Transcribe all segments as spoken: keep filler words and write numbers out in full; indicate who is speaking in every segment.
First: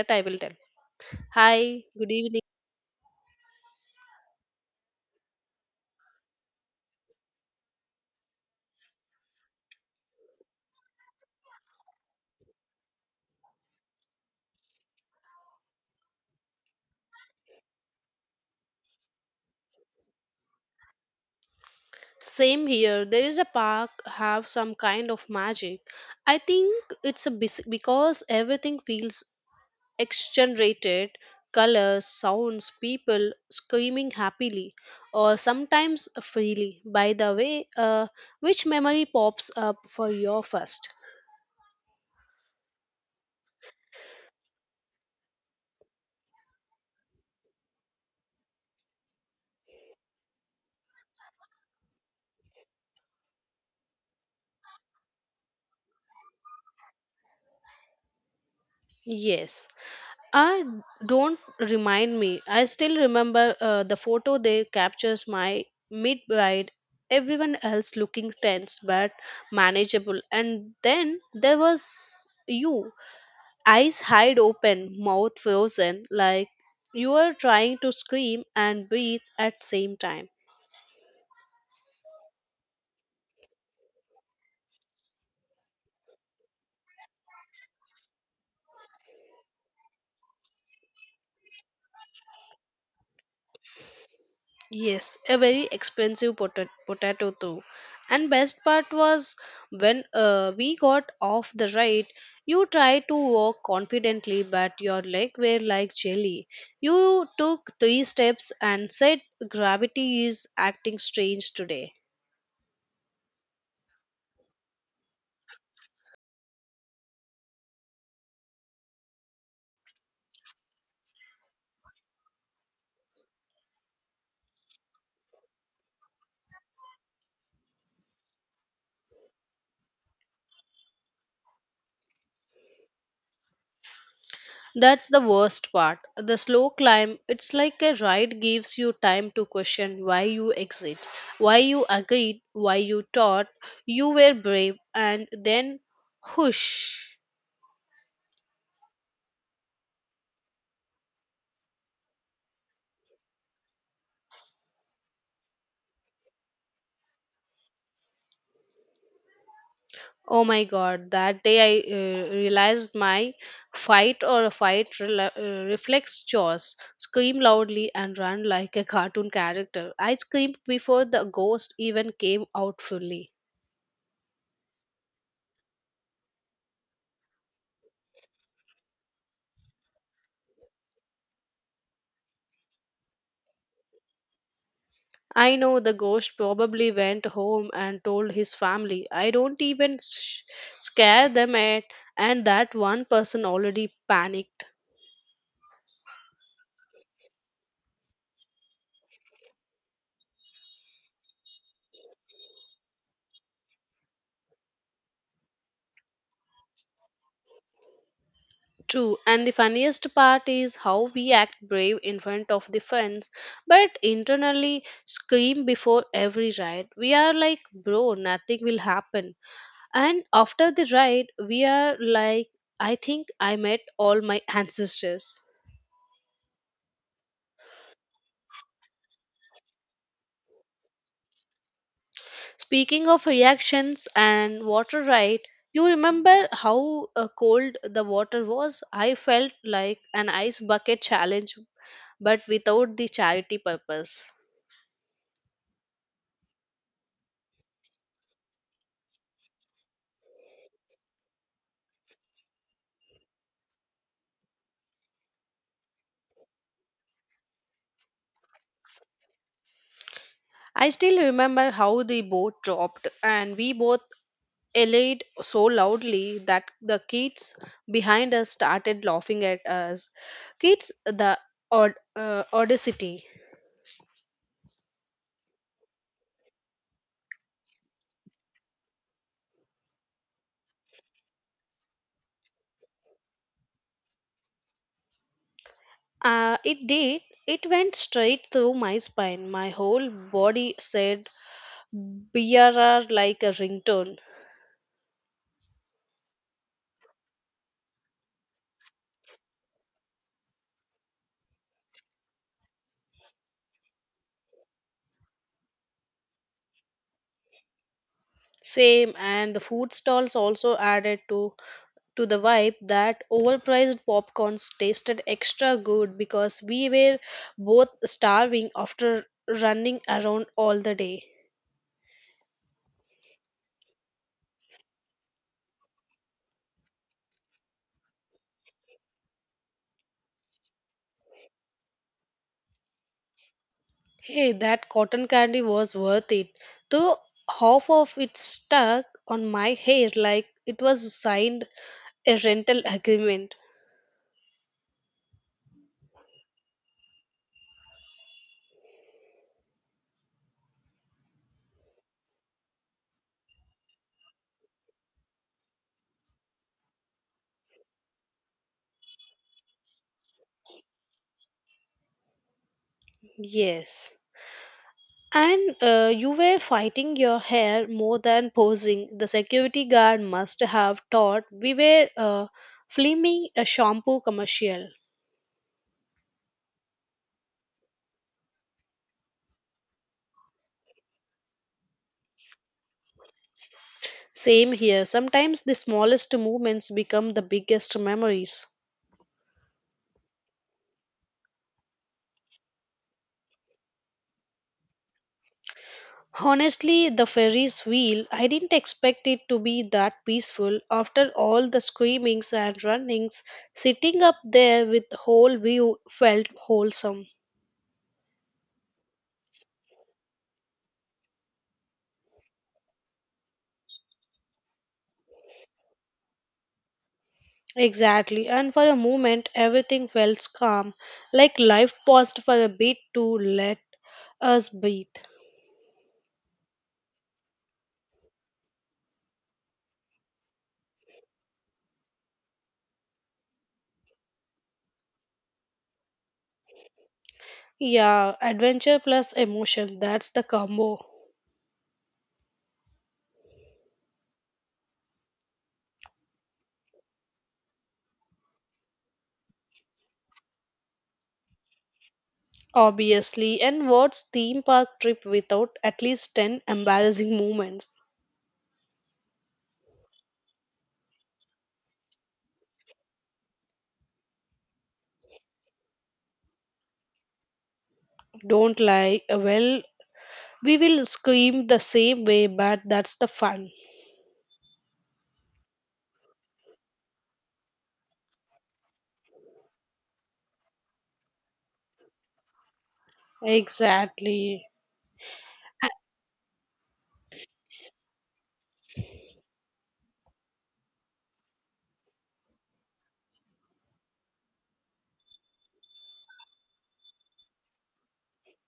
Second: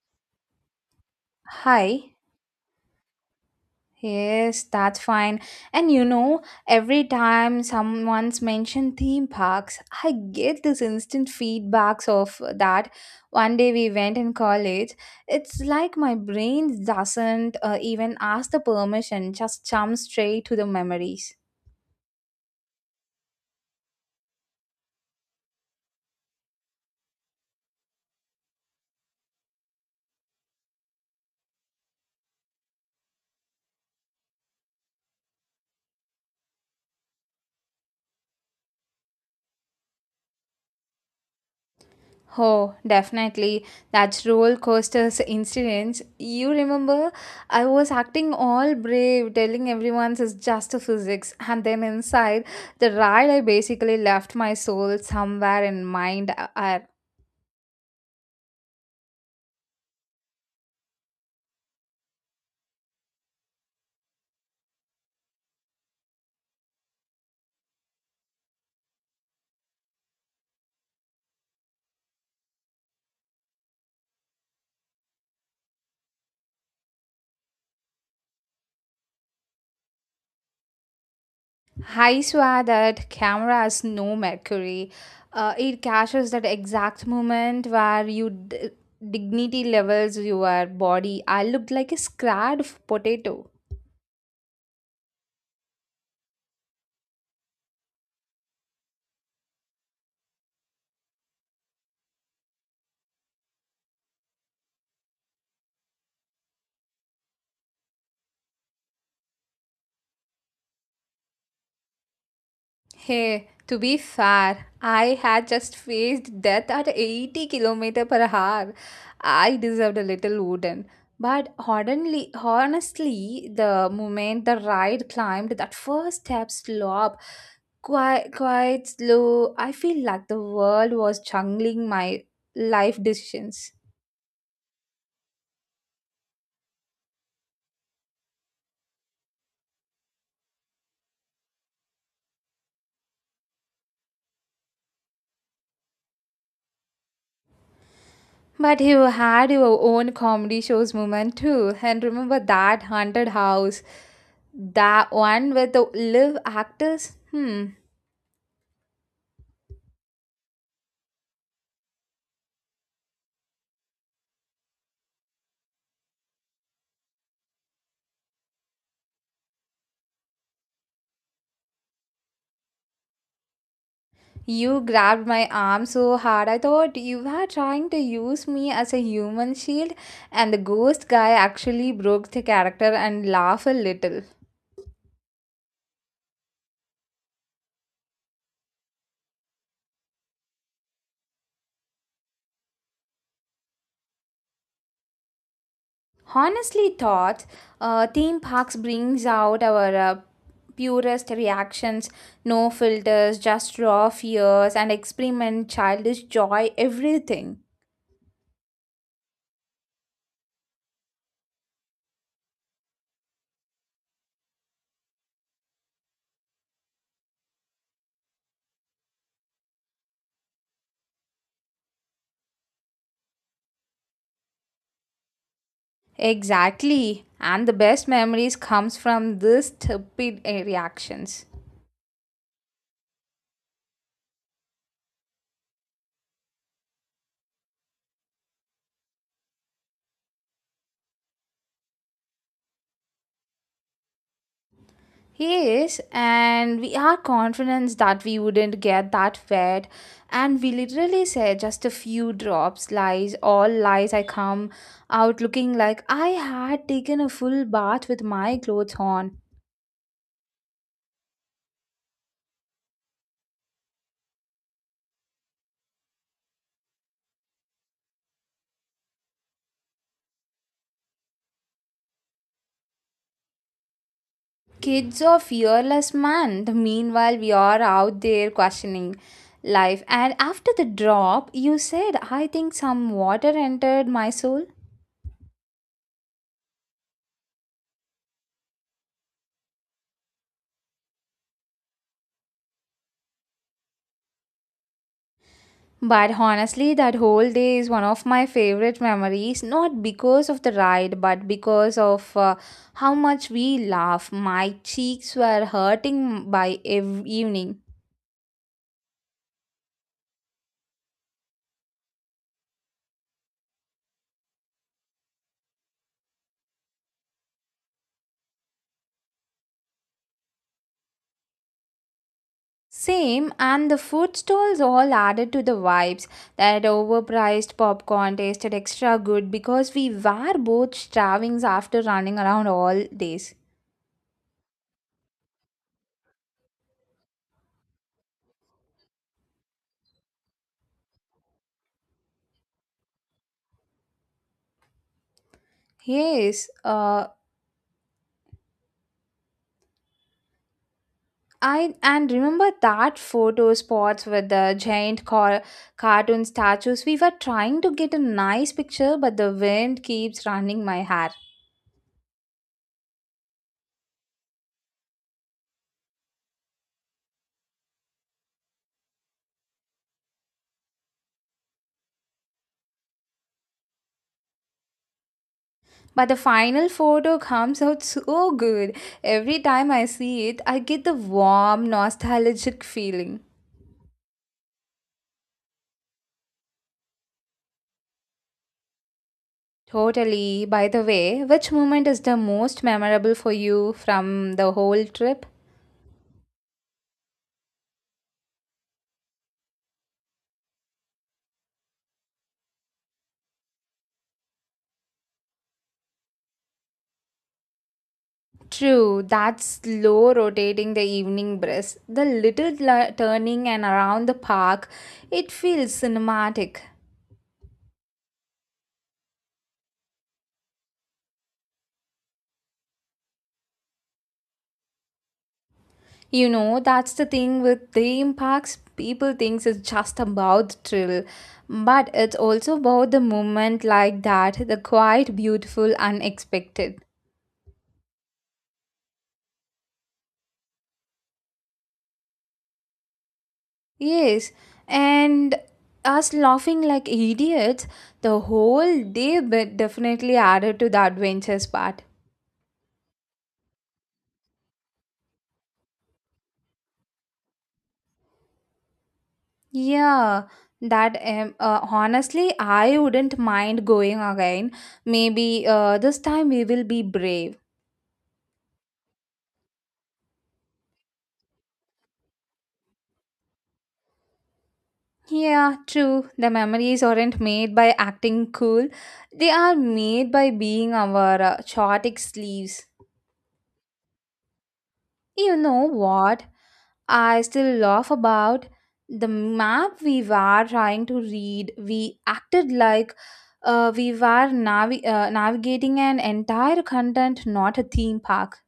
Speaker 1: That I will tell. Hi, good
Speaker 2: Hi.
Speaker 1: evening.
Speaker 2: Yes, that's fine. And you know, every time someone's mentioned theme parks, I get this instant feedbacks of that. One day we went in college. It's like my brain doesn't uh, even ask the permission, just jumps straight to the memories.
Speaker 1: Same here. There is a park have some kind of magic. I think it's a bes- because everything feels exaggerated, colors, sounds, people screaming happily or sometimes freely. By the way, uh, which memory pops up for your first?
Speaker 2: Oh, definitely. That roller coasters incident. You remember, I was acting all brave, telling everyone it's just a physics, and then inside the ride, I basically left my soul somewhere in mind. I,
Speaker 1: Yes. I don't remind me. I still remember uh, the photo they captures my mid ride. Everyone else looking tense but manageable. And then there was you, eyes wide open, mouth frozen, like you were trying to scream and breathe at same time.
Speaker 2: I swear that camera has no mercury. Uh, it catches that exact moment where you d- dignity levels your body. I looked like a scared potato.
Speaker 1: Yes, a very expensive pota- potato too. And best part was when uh, we got off the ride, you tried to walk confidently, but your leg were like jelly. You took three steps and said, "Gravity is acting strange today."
Speaker 2: Hey, to be fair, I had just faced death at eighty kilometers per hour. I deserved a little wooden. But honestly, honestly, the moment the ride climbed that first step slope, quite, quite slow, I feel like the world was jungling my life decisions.
Speaker 1: That's the worst part. The slow climb, it's like a ride gives you time to question why you exit, why you agreed, why you thought you were brave, and then whoosh.
Speaker 2: But you had your own comedy shows moment too. And remember that haunted house? That one with the live actors? Hmm.
Speaker 1: Oh my god, that day I uh, realized my fight or fight rela uh, reflex jaws, scream loudly and run like a cartoon character. I screamed before the ghost even came out fully.
Speaker 2: You grabbed my arm so hard, I thought you were trying to use me as a human shield, and the ghost guy actually broke the character and laughed a little.
Speaker 1: I know the ghost probably went home and told his family. I don't even sh- scare them at, and that one person already panicked.
Speaker 2: Honestly thought uh, theme parks brings out our uh, purest reactions, no filters, just raw fears and experiment childish joy everything.
Speaker 1: True, and the funniest part is how we act brave in front of the fans, but internally scream before every ride. We are like, bro, nothing will happen. And after the ride, we are like, I think I met all my ancestors.
Speaker 2: Exactly, and the best memories comes from this stupid uh, reactions.
Speaker 1: Speaking of reactions and water ride, you remember how uh, cold the water was? I felt like an ice bucket challenge, but without the charity purpose.
Speaker 2: Yes, and we are confident that we wouldn't get that wet. And we literally said just a few drops, lies, all lies. I come out looking like I had taken a full bath with my clothes on.
Speaker 1: I still remember how the boat dropped, and we both yelled so loudly that the kids behind us started laughing at us. Kids, the od- uh, audacity.
Speaker 2: Kids are fearless, man. The meanwhile, we are out there questioning life. And after the drop, you said, I think some water entered my soul.
Speaker 1: Uh, it did. It went straight through my spine. My whole body said BRR like a ringtone.
Speaker 2: But honestly, that whole day is one of my favorite memories, not because of the ride, but because of uh, how much we laugh. My cheeks were hurting by ev- evening.
Speaker 1: Same, and the food stalls also added to to the vibe that overpriced popcorns tasted extra good because we were both starving after running around all the day.
Speaker 2: Same, and the food stalls all added to the vibes. That overpriced popcorn tasted extra good because we were both starving after running around all days.
Speaker 1: Hey, that cotton candy was worth it. Though half of it stuck on my hair like it was signed a rental agreement.
Speaker 2: Yes, uh, I and remember that photo spots with the giant car, cartoon statues. We were trying to get a nice picture, but the wind keeps running my hair.
Speaker 1: Yes. And uh, you were fighting your hair more than posing. The security guard must have thought we were uh, filming a shampoo commercial.
Speaker 2: But the final photo comes out so good. Every time I see it, I get the warm, nostalgic feeling.
Speaker 1: Same here. Sometimes the smallest movements become the biggest memories.
Speaker 2: Totally. By the way, which moment is the most memorable for you from the whole trip?
Speaker 1: Honestly, the Ferris wheel, I didn't expect it to be that peaceful. After all the screamings and runnings, sitting up there with the whole view felt wholesome.
Speaker 2: True, that slow rotating the evening breeze, the little la- turning and around the park, it feels cinematic.
Speaker 1: Exactly, and for a moment everything felt calm, like life paused for a bit to let us breathe.
Speaker 2: You know, that's the thing with theme parks, people thinks it's just about the thrill, but it's also about the moment like that, the quite beautiful unexpected.
Speaker 1: Yeah, adventure plus emotion, that's the combo.
Speaker 2: Yes, and us laughing like idiots, the whole day but definitely added to the adventures part.
Speaker 1: Obviously, and what's theme park trip without at least ten embarrassing moments?
Speaker 2: Yeah, that um, uh, honestly, I wouldn't mind going again. Maybe uh, this time we will be brave.
Speaker 1: Don't lie. Well, we will scream the same way, but that's the fun.
Speaker 2: Yeah, true. The memories aren't made by acting cool, they are made by being our uh, chaotic sleeves.
Speaker 1: Exactly.
Speaker 2: You know what? I still laugh about the map we were trying to read. We acted like uh, we were navi- uh, navigating an entire content, not a theme park.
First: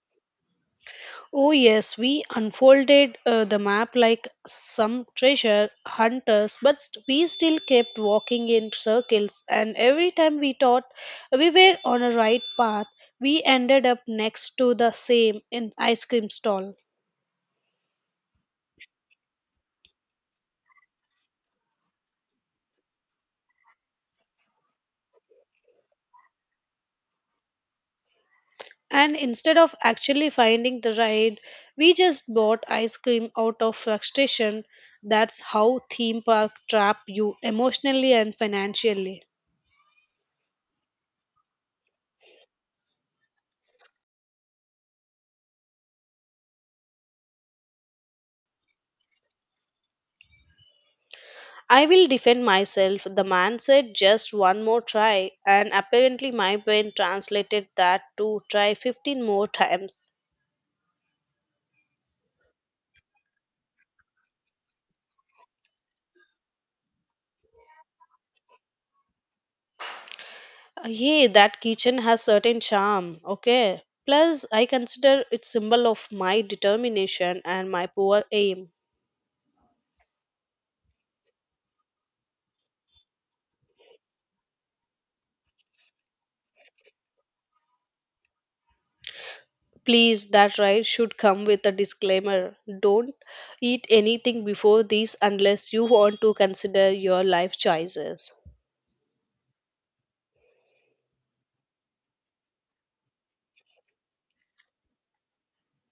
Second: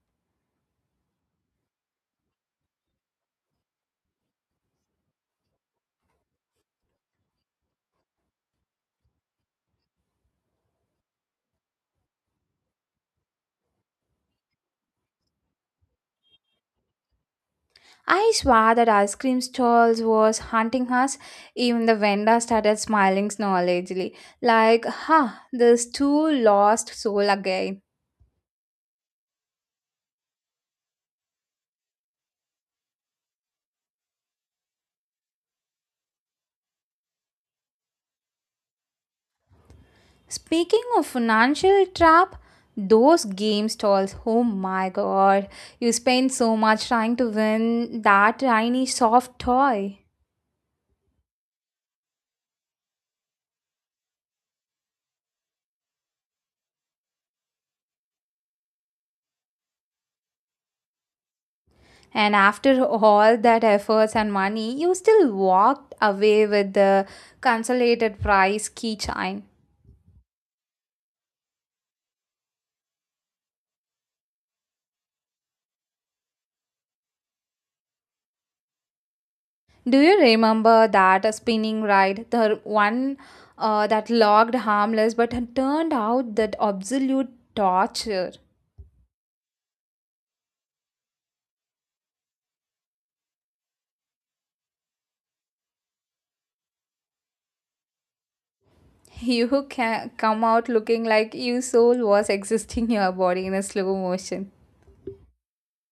Speaker 1: Oh, yes, we unfolded uh, the map like some treasure hunters, but st- we still kept walking in circles, and every time we thought we were on a right path, we ended up next to the same in ice cream stall.
Speaker 2: I swear that ice cream stalls was haunting us. Even the vendor started smiling knowledgeably, like, ha, this too lost soul again.
Speaker 1: And instead of actually finding the ride, we just bought ice cream out of frustration. That's how theme park trap you emotionally and financially.
Speaker 2: Speaking of financial trap, those game stalls, oh my god, you spend so much trying to win that tiny soft toy.
Speaker 1: I will defend myself. The man said just one more try, and apparently my brain translated that to try fifteen more times.
Speaker 2: And after all that efforts and money, you still walked away with the consolidated prize keychain.
Speaker 1: Uh, Yeah, that kitchen has certain charm, okay? Plus, I consider it symbol of my determination and my poor aim.
Speaker 2: Do you remember that spinning ride, the one uh, that looked harmless but had turned out that absolute torture?
Speaker 1: Please, that right should come with a disclaimer. Don't eat anything before this unless you want to consider your life choices.
Speaker 2: You can come out looking like your soul was existing in your body in a slow motion.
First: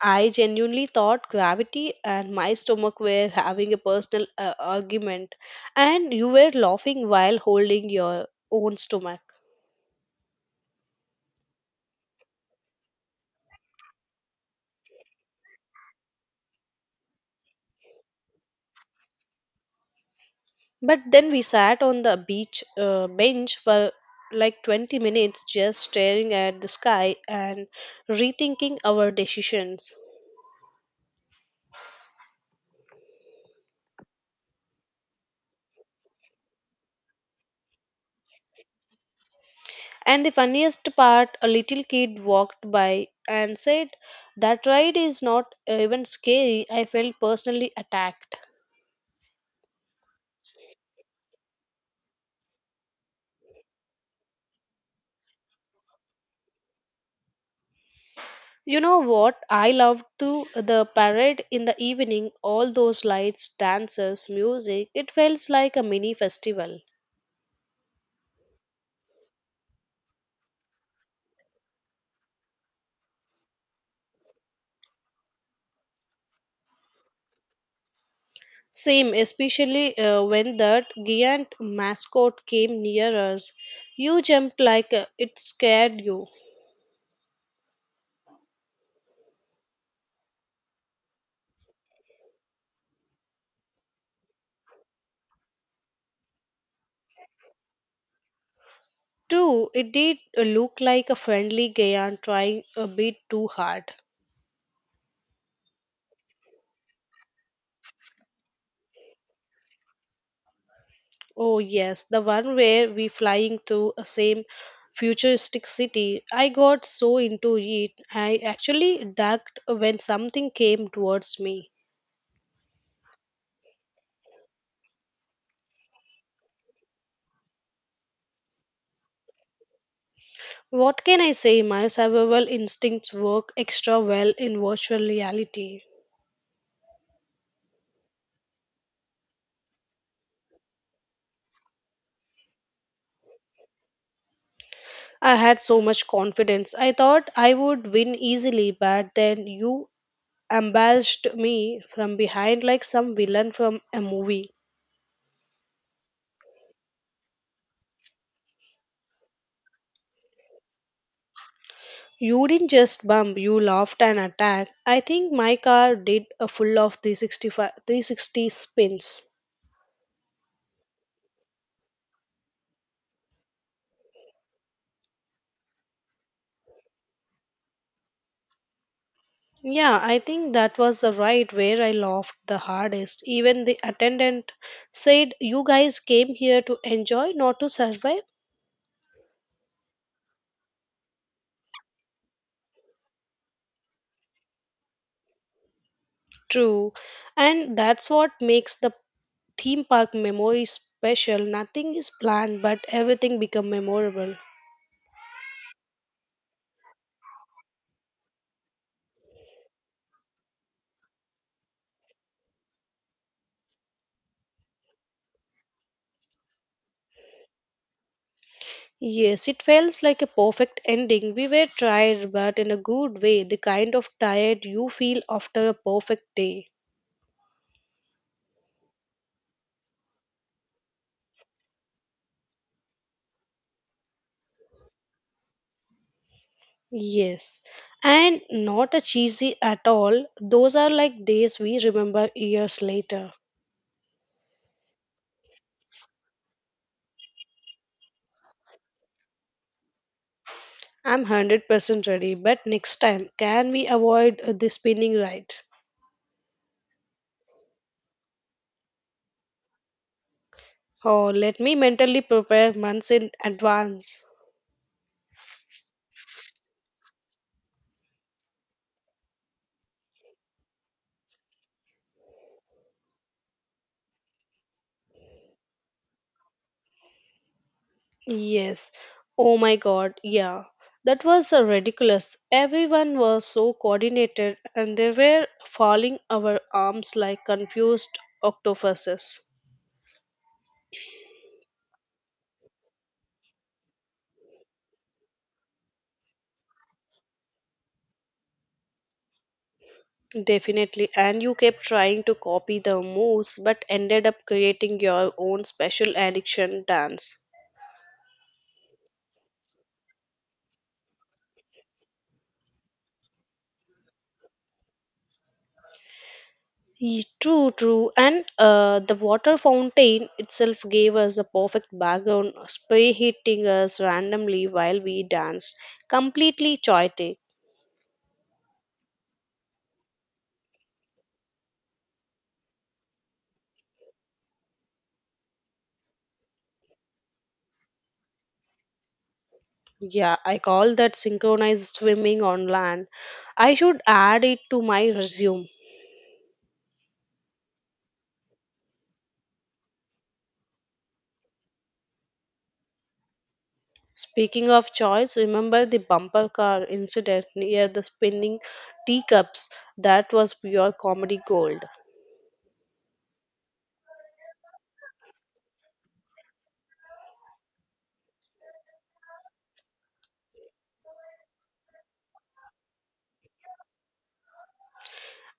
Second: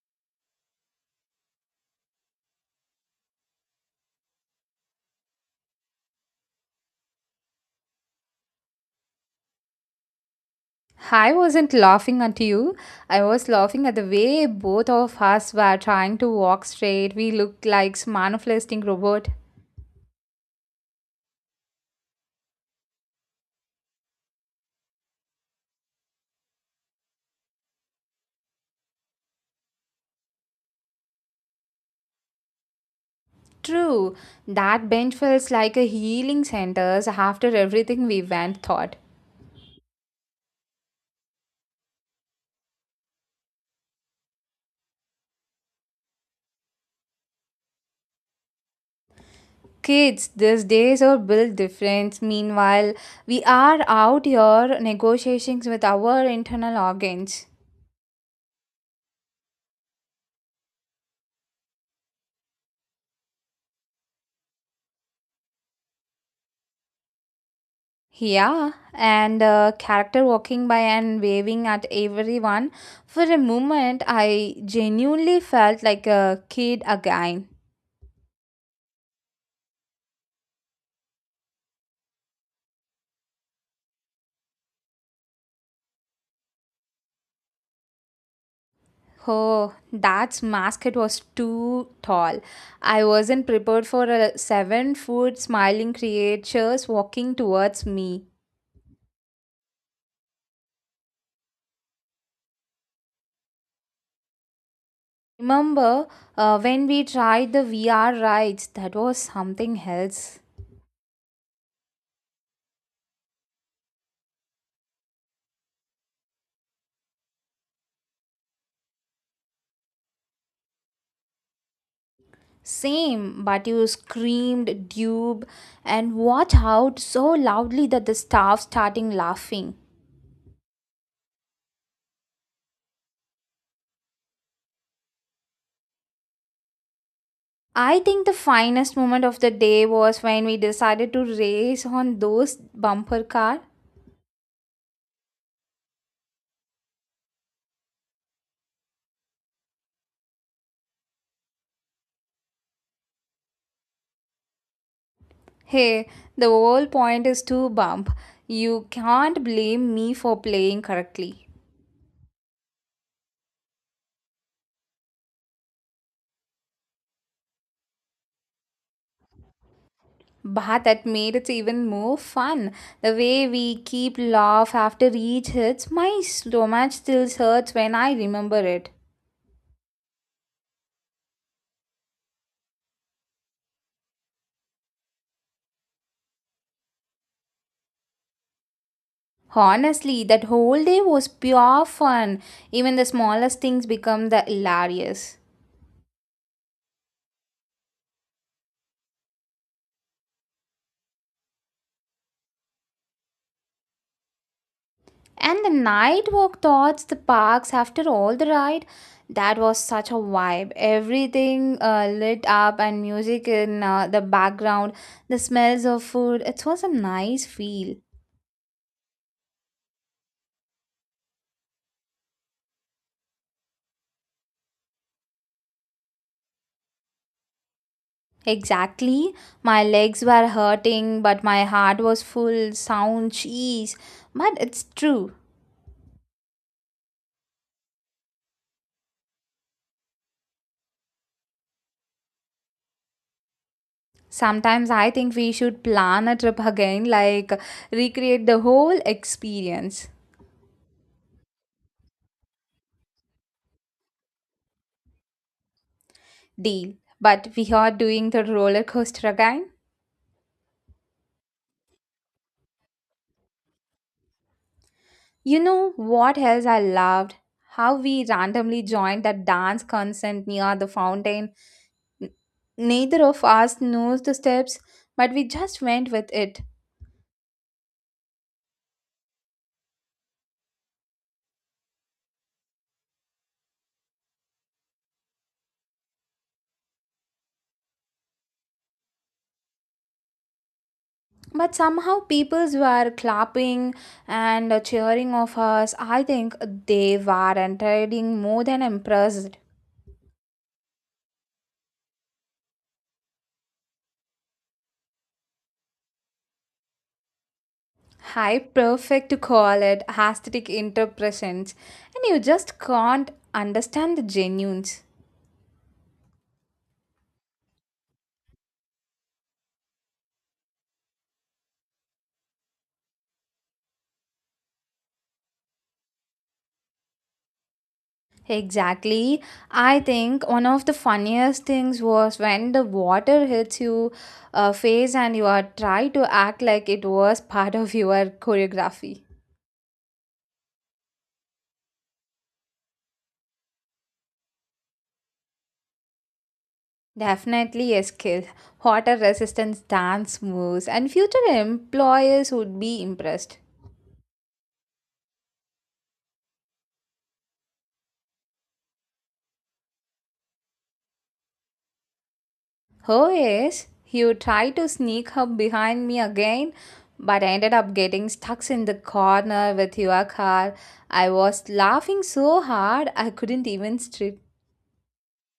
Speaker 1: I genuinely thought gravity and my stomach were having a personal uh, argument, and you were laughing while holding your own stomach.
Speaker 2: I wasn't laughing at you. I was laughing at the way both of us were trying to walk straight. We looked like manifesting robot.
Speaker 1: But then we sat on the beach uh, bench for like twenty minutes just staring at the sky and rethinking our decisions.
Speaker 2: True, that bench feels like a healing center after everything we went through.
Speaker 1: And the funniest part, a little kid walked by and said, "That ride is not even scary." I felt personally attacked.
Speaker 2: Kids these days are built different. Meanwhile, we are out here negotiations with our internal organs.
Speaker 1: You know what? I loved to the parade in the evening, all those lights, dancers, music. It felt like a mini festival.
Speaker 2: Yeah, and uh, character walking by and waving at everyone. For a moment, I genuinely felt like a kid again.
Speaker 1: Same, especially uh, when that giant mascot came near us. You jumped like uh, it scared you.
Speaker 2: Oh, that mascot was too tall. I wasn't prepared for a seven foot smiling creature walking towards me.
Speaker 1: True, it did uh, look like a friendly giant trying a bit too hard.
Speaker 2: Remember uh, when we tried the V R rides? That was something else.
Speaker 1: Oh yes, the one where we flying through a same futuristic city. I got so into it, I actually ducked when something came towards me.
Speaker 2: Same, but you screamed dupe and watch out so loudly that the staff starting laughing.
Speaker 1: What can I say? My survival instincts work extra well in virtual reality.
Speaker 2: I think the finest moment of the day was when we decided to race on those bumper car.
Speaker 1: I had so much confidence. I thought I would win easily, but then you ambushed me from behind like some villain from a movie.
Speaker 2: Hey, the whole point is to bump. You can't blame me for playing correctly.
Speaker 1: You didn't just bump, you laughed and attacked. I think my car did a full of three sixty-five, three sixty spins.
Speaker 2: Bah, that made it even more fun. The way we keep laugh after each hits, my stomach still hurts when I remember it.
Speaker 1: Yeah, I think that was the ride where I laughed the hardest. Even the attendant said, "You guys came here to enjoy, not to survive."
Speaker 2: Honestly, that whole day was pure fun. Even the smallest things become the hilarious.
Speaker 1: True. And that's what makes the theme park memory special. Nothing is planned, but everything become memorable.
Speaker 2: And the night walk towards the parks after all the ride, that was such a vibe. Everything uh, lit up and music in uh, the background, the smells of food. It was a nice feel.
Speaker 1: Yes, it feels like a perfect ending. We were tired, but in a good way, the kind of tired you feel after a perfect day.
Speaker 2: Exactly. My legs were hurting, but my heart was full. Sound cheese. But it's true.
Speaker 1: Yes, and not a cheesy at all. Those are like days we remember years later.
Speaker 2: Sometimes I think we should plan a trip again, like recreate the whole experience.
Speaker 1: I'm one hundred percent ready, but next time, can we avoid uh, the spinning ride?
Speaker 2: Deal. But we are doing the roller coaster again.
Speaker 1: Or let me mentally prepare months in advance.
Speaker 2: You know what else I loved? How we randomly joined that dance concert near the fountain. N- Neither of us knows the steps, but we just went with it.
Speaker 1: Yes. Oh my god, yeah. That was uh, ridiculous. Everyone was so coordinated and they were falling our arms like confused octopuses.
Speaker 2: But somehow peoples were clapping and cheering of us, I think they were entirely more than impressed.
Speaker 1: Definitely. And you kept trying to copy the moves but ended up creating your own special addiction dance.
Speaker 2: High perfect to call it aesthetic interpretations, and you just can't understand the genuines.
Speaker 1: Ye- True, true. And uh, the water fountain itself gave us a perfect background, spray hitting us randomly while we danced, completely chaotic.
Speaker 2: Exactly, I think one of the funniest things was when the water hits you uh, face and you are try to act like it was part of your choreography.
Speaker 1: Yeah, I call that synchronized swimming on land. I should add it to my resume.
Speaker 2: Definitely a skill. Water resistance dance moves, and future employers would be impressed.
Speaker 1: Speaking of choice, remember the bumper car incident near the spinning teacups? That was pure comedy gold.
Speaker 2: Oh yes, you tried to sneak up behind me again, but I ended up getting stuck in the corner with your car. I was laughing so hard I couldn't even strip.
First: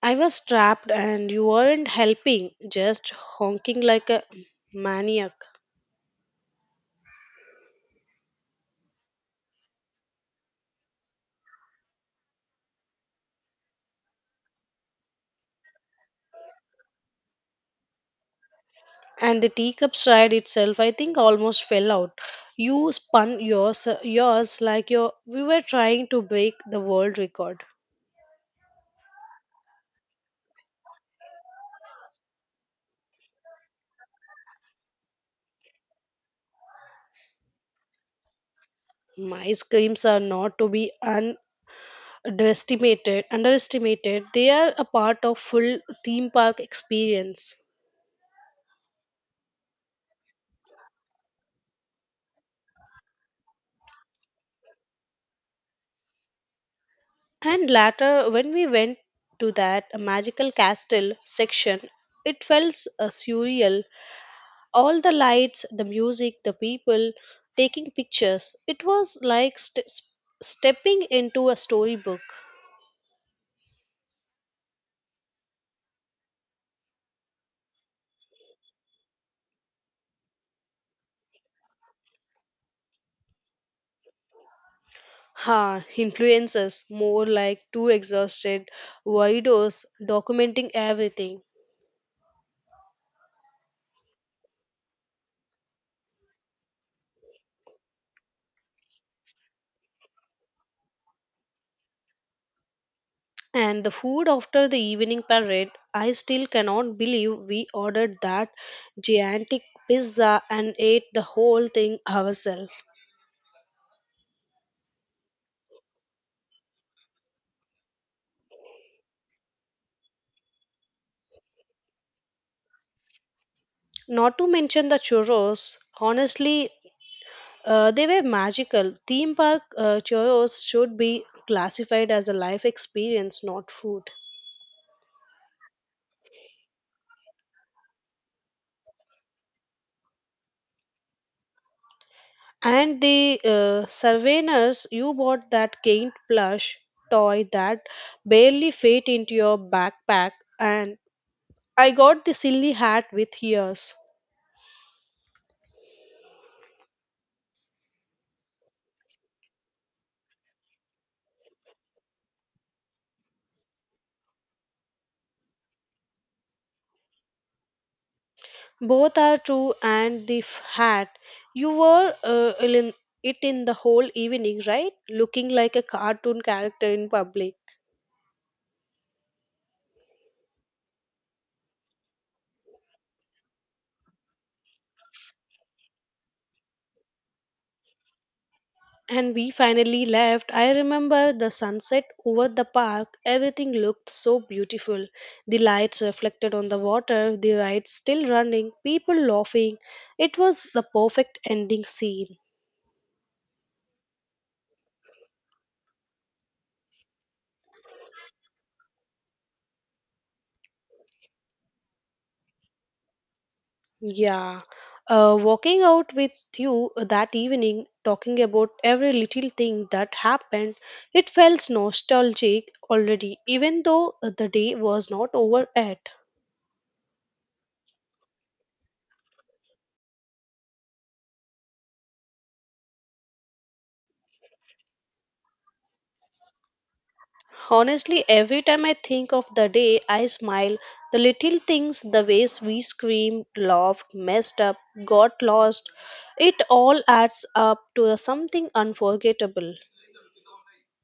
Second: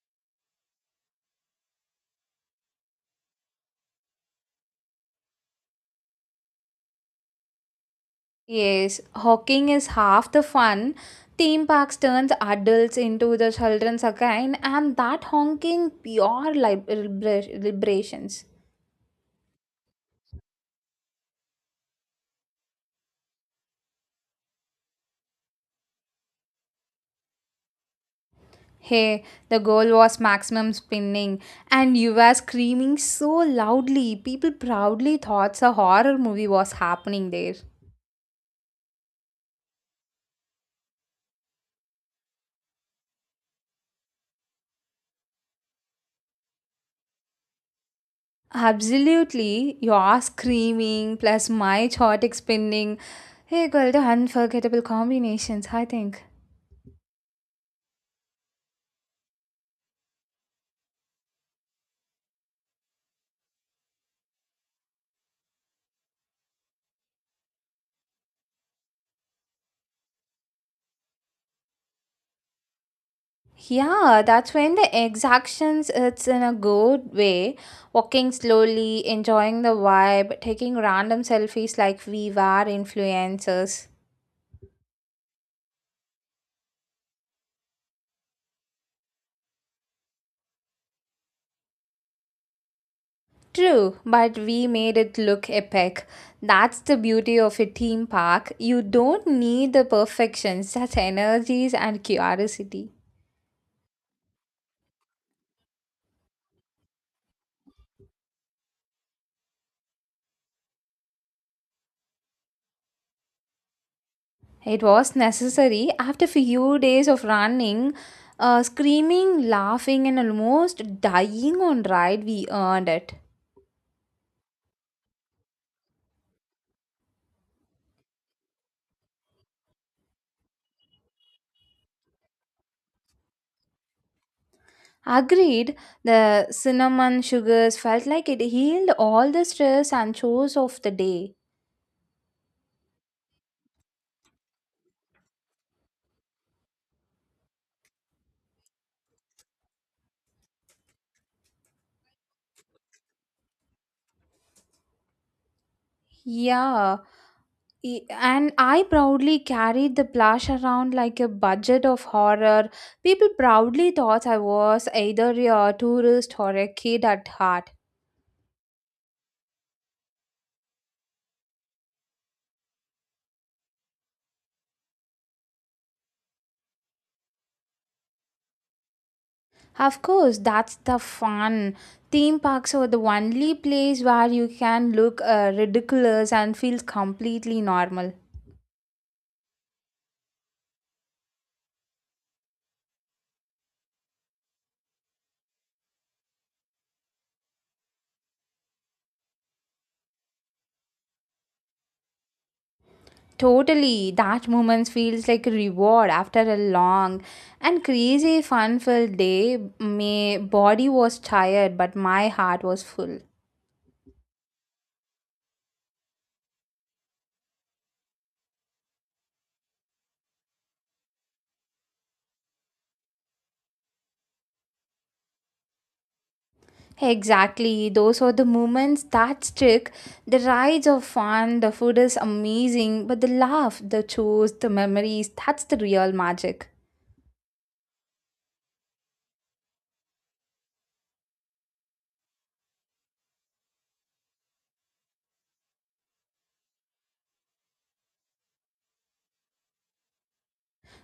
Speaker 1: I was trapped and you weren't helping, just honking like a maniac.
Speaker 2: Yes, hawking is half the fun. Theme parks turns adults into the childrens again, and that honking pure lib- liberations.
Speaker 1: And the teacups ride itself, I think, almost fell out. You spun yours, yours like your, we were trying to break the world record.
Speaker 2: Hey, the goal was maximum spinning, and you were screaming so loudly. People proudly thought a horror movie was happening there.
Speaker 1: Ice creams are not to be underestimated. Underestimated, they are a part of full theme park experience.
Speaker 2: Absolutely, your screaming plus my chaotic spinning. Hey, girl, the unforgettable combinations, I think.
Speaker 1: And later, when we went to that magical castle section, it felt uh, surreal. All the lights, the music, the people taking pictures. It was like st- stepping into a storybook.
Speaker 2: Yeah, that's when the exactions it's in a good way. Walking slowly, enjoying the vibe, taking random selfies like we were influencers.
Speaker 1: Ha, influencers, more like two exhausted weirdos documenting everything.
Speaker 2: True, but we made it look epic. That's the beauty of a theme park. You don't need the perfection, just energies and curiosity.
Speaker 1: And the food after the evening parade, I still cannot believe we ordered that gigantic pizza and ate the whole thing ourselves.
Speaker 2: It was necessary after few days of running, uh, screaming, laughing, and almost dying on ride. We earned it.
Speaker 1: Not to mention the churros. Honestly, uh, they were magical. Theme park uh, churros should be classified as a life experience, not food.
Speaker 2: Agreed. The cinnamon sugars felt like it healed all the stress and chores of the day.
Speaker 1: And the uh, surveyors, you bought that quaint plush toy that barely fit into your backpack and I got the silly hat with ears.
Speaker 2: Yeah. E- And I proudly carried the plush around like a budget of horror. People proudly thought I was either a tourist or a kid at heart.
Speaker 1: Both are true, and the f- hat. You wore uh, it in it in the whole evening, right? Looking like a cartoon character in public.
Speaker 2: Of course, that's the fun. Theme parks are the only place where you can look uh, ridiculous and feel completely normal.
Speaker 1: And we finally left. I remember the sunset over the park. Everything looked so beautiful. The lights reflected on the water, the rides still running, people laughing. It was the perfect ending scene.
Speaker 2: Totally, that moment feels like a reward after a long and crazy fun filled day. My body was tired, but my heart was full.
Speaker 1: Yeah. Uh, walking out with you that evening, talking about every little thing that happened, it felt nostalgic already, even though the day was not over yet.
Speaker 2: Exactly, those are the moments that stick. The rides are fun, the food is amazing, but the laugh, the chores, the memories that's the real magic.
Speaker 1: Honestly, every time I think of the day, I smile. The little things, the ways we screamed, laughed, messed up, got lost, it all adds up to something unforgettable.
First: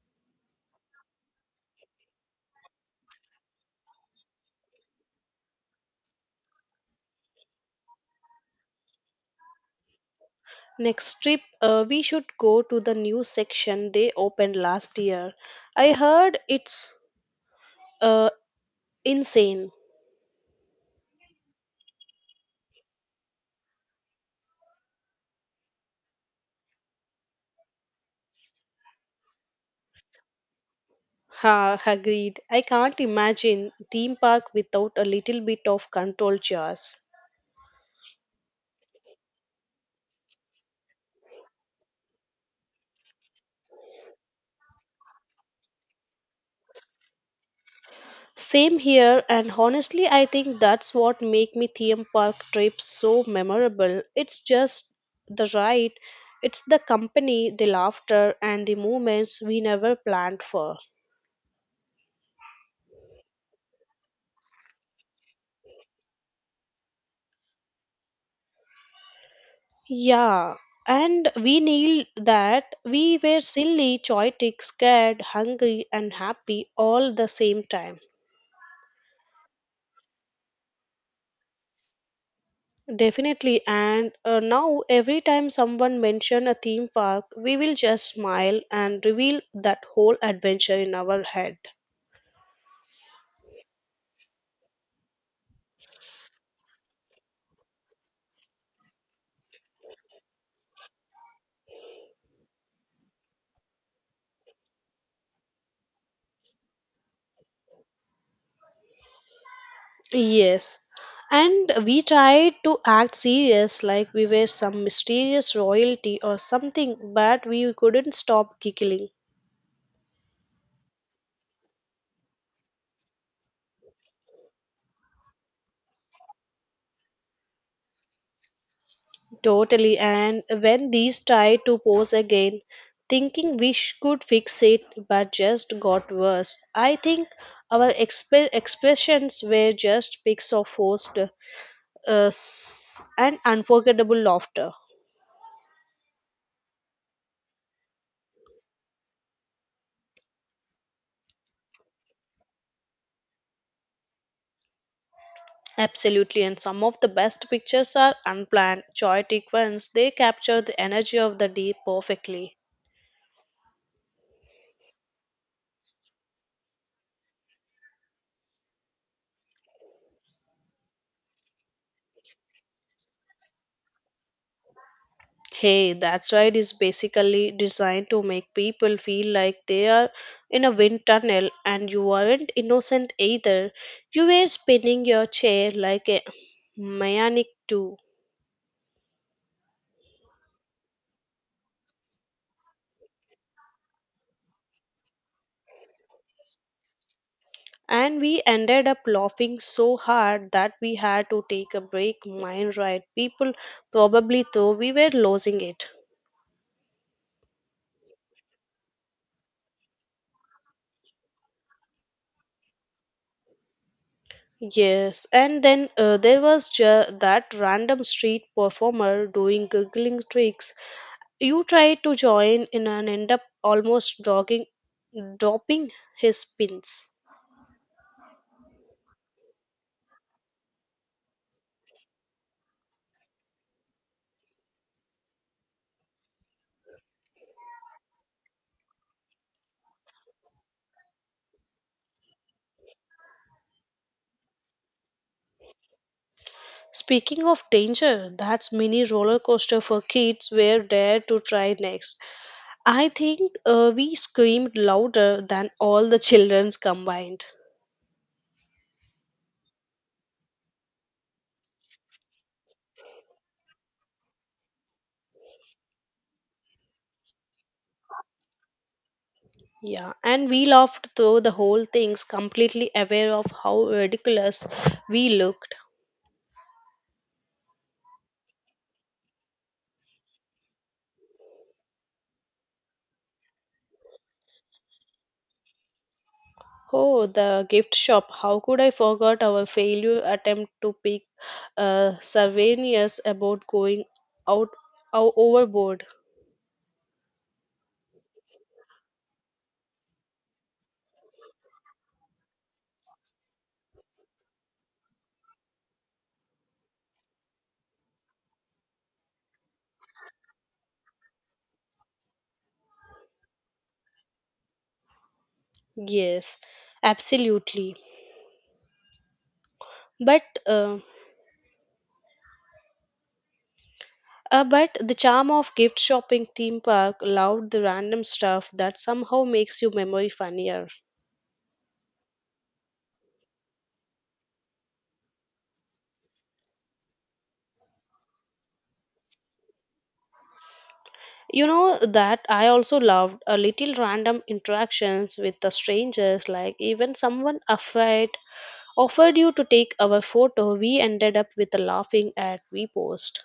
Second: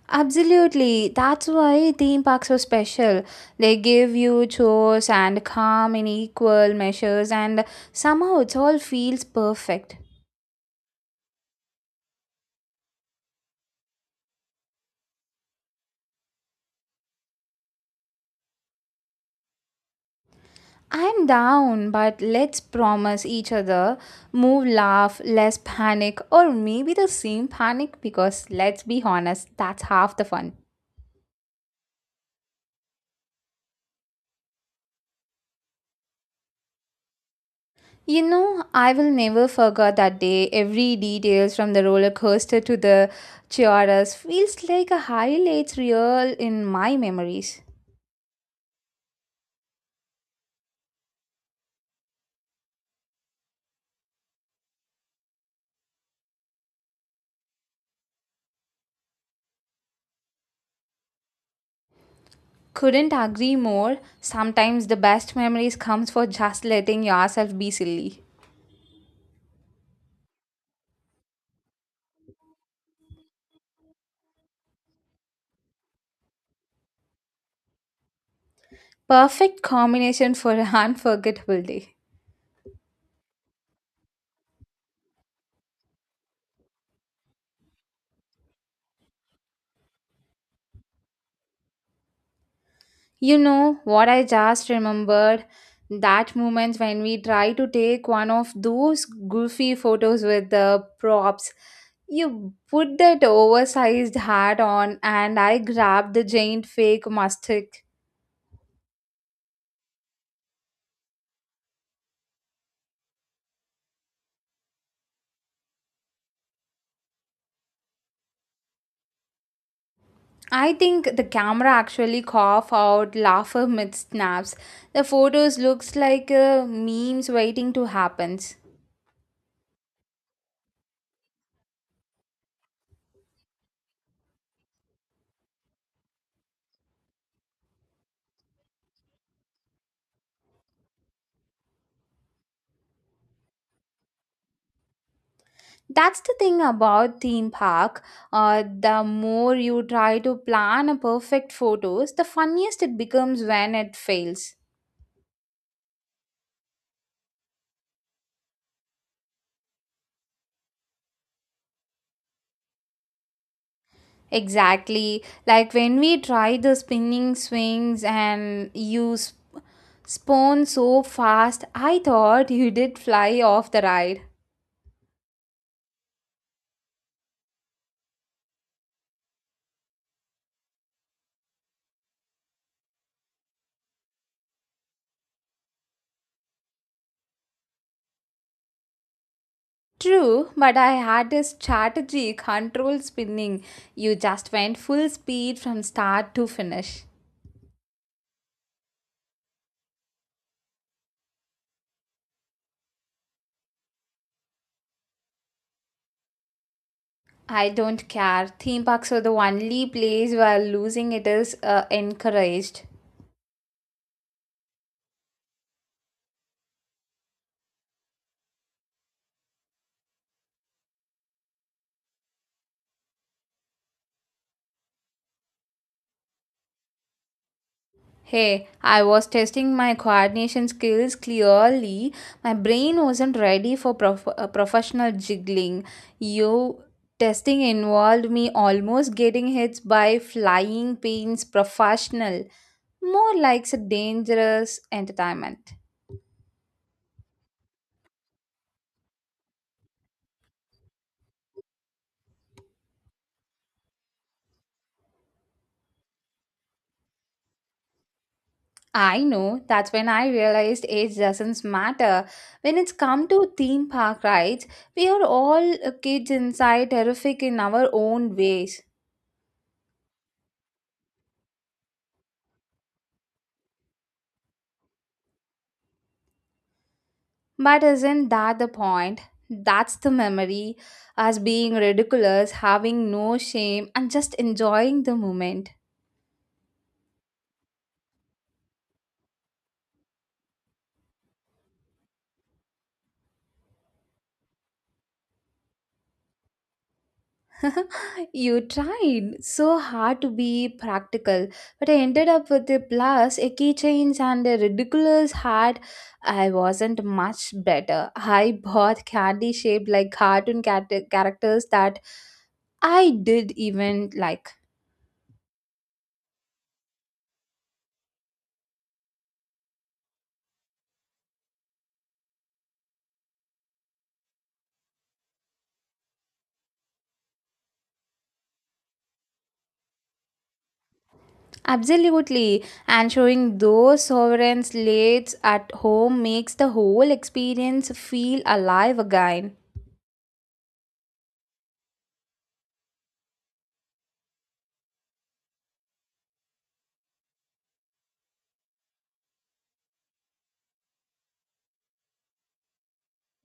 Speaker 2: Absolutely. That's why theme parks are special. They give you chores and calm in equal measures, and somehow it all feels perfect.
Speaker 1: Next trip, uh, we should go to the new section they opened last year. I heard it's uh, insane.
Speaker 2: I'm down, but let's promise each other move, laugh, less panic, or maybe the same panic because let's be honest, that's half the fun.
Speaker 1: Ha, agreed. I can't imagine theme park without a little bit of control jars.
Speaker 2: You know, I will never forget that day. Every details from the roller coaster to the tiaras feels like a highlights reel in my memories.
Speaker 1: Same here, and honestly, I think that's what make me theme park trips so memorable. It's just the ride, it's the company, the laughter, and the moments we never planned for.
Speaker 2: Couldn't agree more. Sometimes the best memories comes for just letting yourself be silly.
Speaker 1: Yeah, and we knew that we were silly, choitic, scared, hungry, and happy all the same time.
Speaker 2: Perfect combination for an unforgettable day.
Speaker 1: Definitely, and uh, now every time someone mention a theme park, we will just smile and reveal that whole adventure in our head.
Speaker 2: You know what I just remembered? That moment when we try to take one of those goofy photos with the props. You put that oversized hat on and I grabbed the giant fake mustache.
Speaker 1: Yes. And we tried to act serious like we were some mysterious royalty or something, but we couldn't stop giggling.
Speaker 2: I think the camera actually cough out laughter mid snaps. The photos looks like uh, memes waiting to happen.
Speaker 1: Totally. And when these tried to pose again, thinking we sh- could fix it, but just got worse. I think our exp- expressions were just pics of forced uh, s- and unforgettable laughter.
Speaker 2: That's the thing about theme park. Uh, the more you try to plan a perfect photos, the funniest it becomes when it fails.
Speaker 1: Absolutely, and some of the best pictures are unplanned, chaotic ones. They capture the energy of the day perfectly.
Speaker 2: Exactly, like when we tried the spinning swings and you sp- spun so fast, I thought you did fly off the ride.
Speaker 1: Hey, that's right is basically designed to make people feel like they are in a wind tunnel and you aren't innocent either. You were spinning your chair like a maniac too.
Speaker 2: True, but I had a strategy control spinning. You just went full speed from start to finish.
Speaker 1: And we ended up laughing so hard that we had to take a break. Mind right, people probably thought we were losing it.
Speaker 2: I don't care. Theme parks are the only place where losing it is uh, encouraged.
Speaker 1: Yes, and then uh, there was ju- that random street performer doing giggling tricks. You try to join in and end up almost drogging, dropping his pins.
Speaker 2: Hey, I was testing my coordination skills clearly. My brain wasn't ready for prof- uh, professional jiggling. You testing involved me almost getting hit by flying pins professional. More like a dangerous entertainment.
Speaker 1: Speaking of danger, that's mini roller coaster for kids were dare to try next. I think uh, we screamed louder than all the children's combined.
Speaker 2: I know that's when I realized age doesn't matter. When it's come to theme park rides, we are all uh, kids inside, terrific in our own ways.
Speaker 1: Yeah, and we laughed through the whole things, completely aware of how ridiculous we looked.
Speaker 2: But isn't that the point? That's the memory, us being ridiculous, having no shame, and just enjoying the moment.
Speaker 1: Oh, the gift shop. How could I forget our failure attempt to pick uh, souvenirs about going out, out overboard?
Speaker 2: You tried so hard to be practical, but I ended up with a plus, a keychains, and a ridiculous hat. I wasn't much better. I bought candy shaped like cartoon cat- characters that I did even like.
Speaker 1: Yes, absolutely. But uh, uh, but the charm of gift shopping theme park allowed the random stuff that somehow makes your memory funnier.
Speaker 2: Absolutely. And showing those sovereign slates at home makes the whole experience feel alive again.
Speaker 1: You know that I also loved a little random interactions with the strangers, like even someone afraid offered you to take our photo, we ended up with a laughing at we post.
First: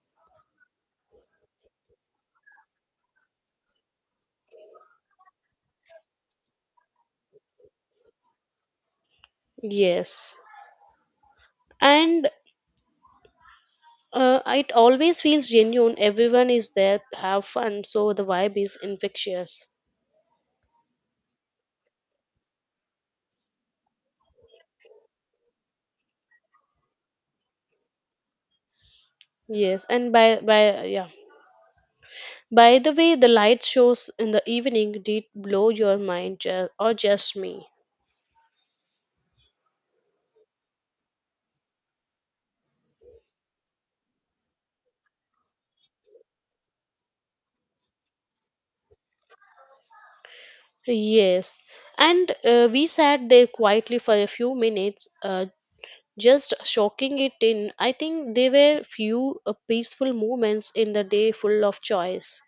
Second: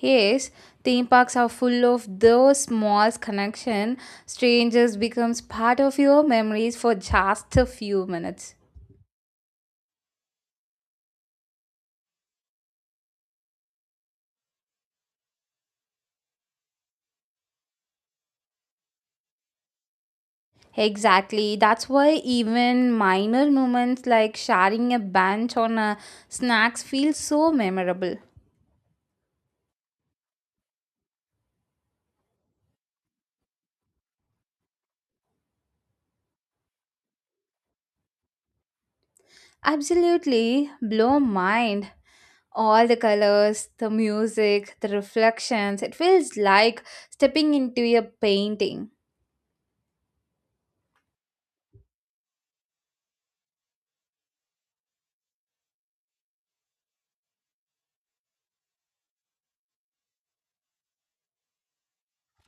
Speaker 2: Yes, theme parks are full of those small connections. Strangers becomes part of your memories for just a few minutes.
Speaker 1: Yes. And uh, it always feels genuine. Everyone is there to have fun, so the vibe is infectious.
Speaker 2: Exactly. That's why even minor moments like sharing a bench on a snacks feel so memorable.
Speaker 1: Yes, and by by yeah. By the way, the light shows in the evening did blow your mind, ju- or just me.
Speaker 2: Absolutely blow mind. All the colors, the music, the reflections. It feels like stepping into a painting.
Speaker 1: Yes, and uh, we sat there quietly for a few minutes, uh, just shocking it in. I think there were few uh, peaceful moments in the day full of choice.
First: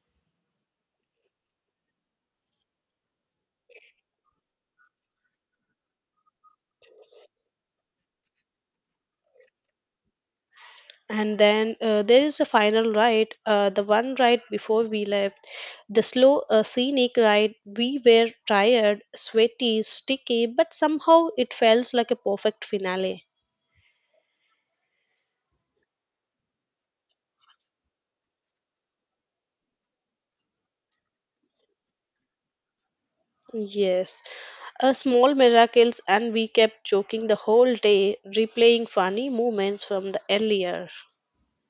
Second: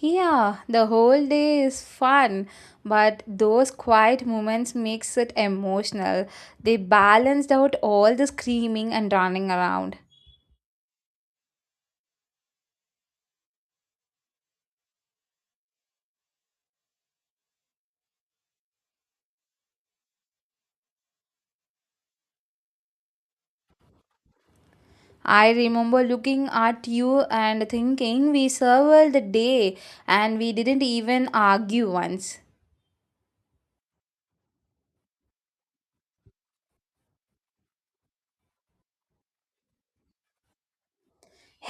Speaker 2: Yeah, the whole day is fun, but those quiet moments makes it emotional. They balanced out all the screaming and running around.
Speaker 1: And then uh, there is a final ride, uh, the one ride before we left, the slow uh, scenic ride. We were tired, sweaty, sticky, but somehow it felt like a perfect finale.
Speaker 2: I remember looking at you and thinking we survived the day and we didn't even argue once.
Speaker 1: Yes, a small miracles, and we kept joking the whole day, replaying funny moments from the earlier.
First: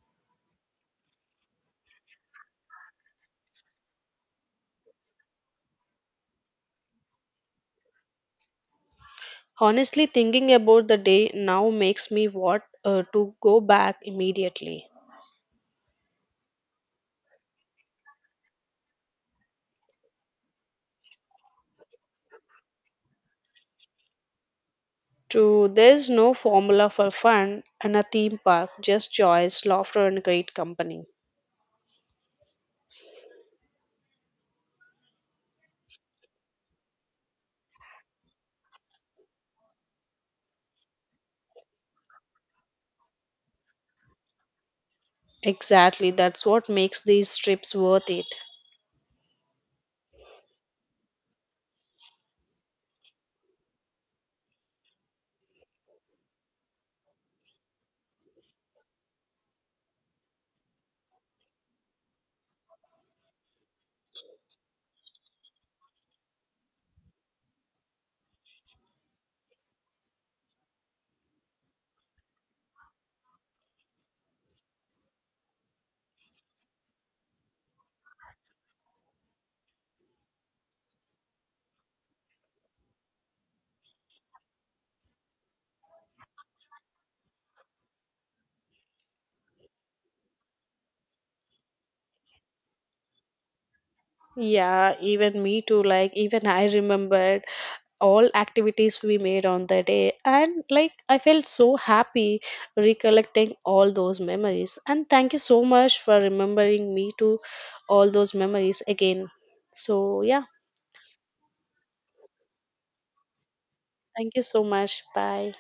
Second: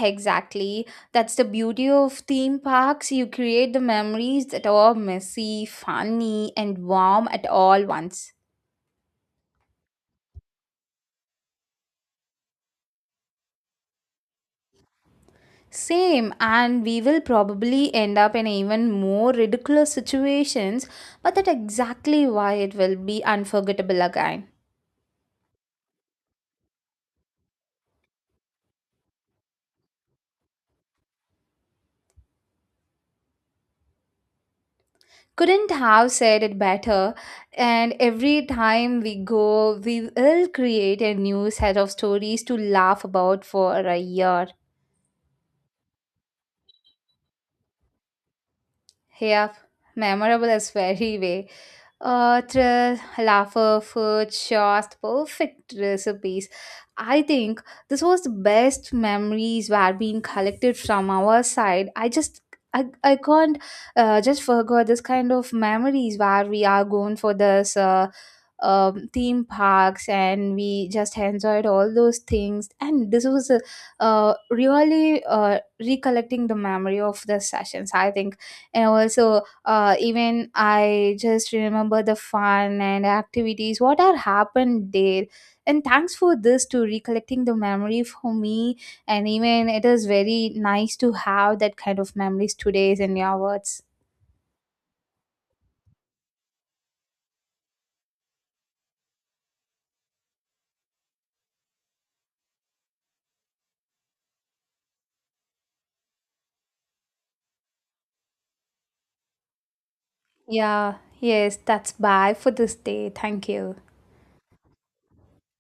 Speaker 2: Exactly. That's the beauty of theme parks. You create the memories that are messy, funny, and warm at all once.
Speaker 1: Honestly, thinking about the day now makes me want uh, to go back immediately.
Speaker 2: Same, and we will probably end up in even more ridiculous situations, but that's exactly why it will be unforgettable again.
Speaker 1: To there's no formula for fun in a theme park, just joys, laughter, and great company.
Speaker 2: Couldn't have said it better, and every time we go, we will create a new set of stories to laugh about for a year.
Speaker 1: Exactly, that's what makes these trips worth it.
Speaker 2: Yeah, memorable is very way. Uh, thrill, laughter, food, shots, perfect recipes. I think this was the best memories were being collected from our side. I just I, I can't uh, just forget this kind of memories where we are going for this uh, um, theme parks and we just enjoyed all those things and this was uh, uh, really uh, recollecting the memory of the sessions, I think, and also uh, even I just remember the fun and activities what had happened there, and thanks for this to recollecting the memory for me, and even it is very nice to have that kind of memories today in your words.
Speaker 1: Yeah, even me too. Like, even I remembered all activities we made on the day, and like, I felt so happy recollecting all those memories. And thank you so much for remembering me to all those memories again. So yeah,
Speaker 2: Yeah. Yes, that's bye for this day. Thank you.
Speaker 1: thank you so much. Bye.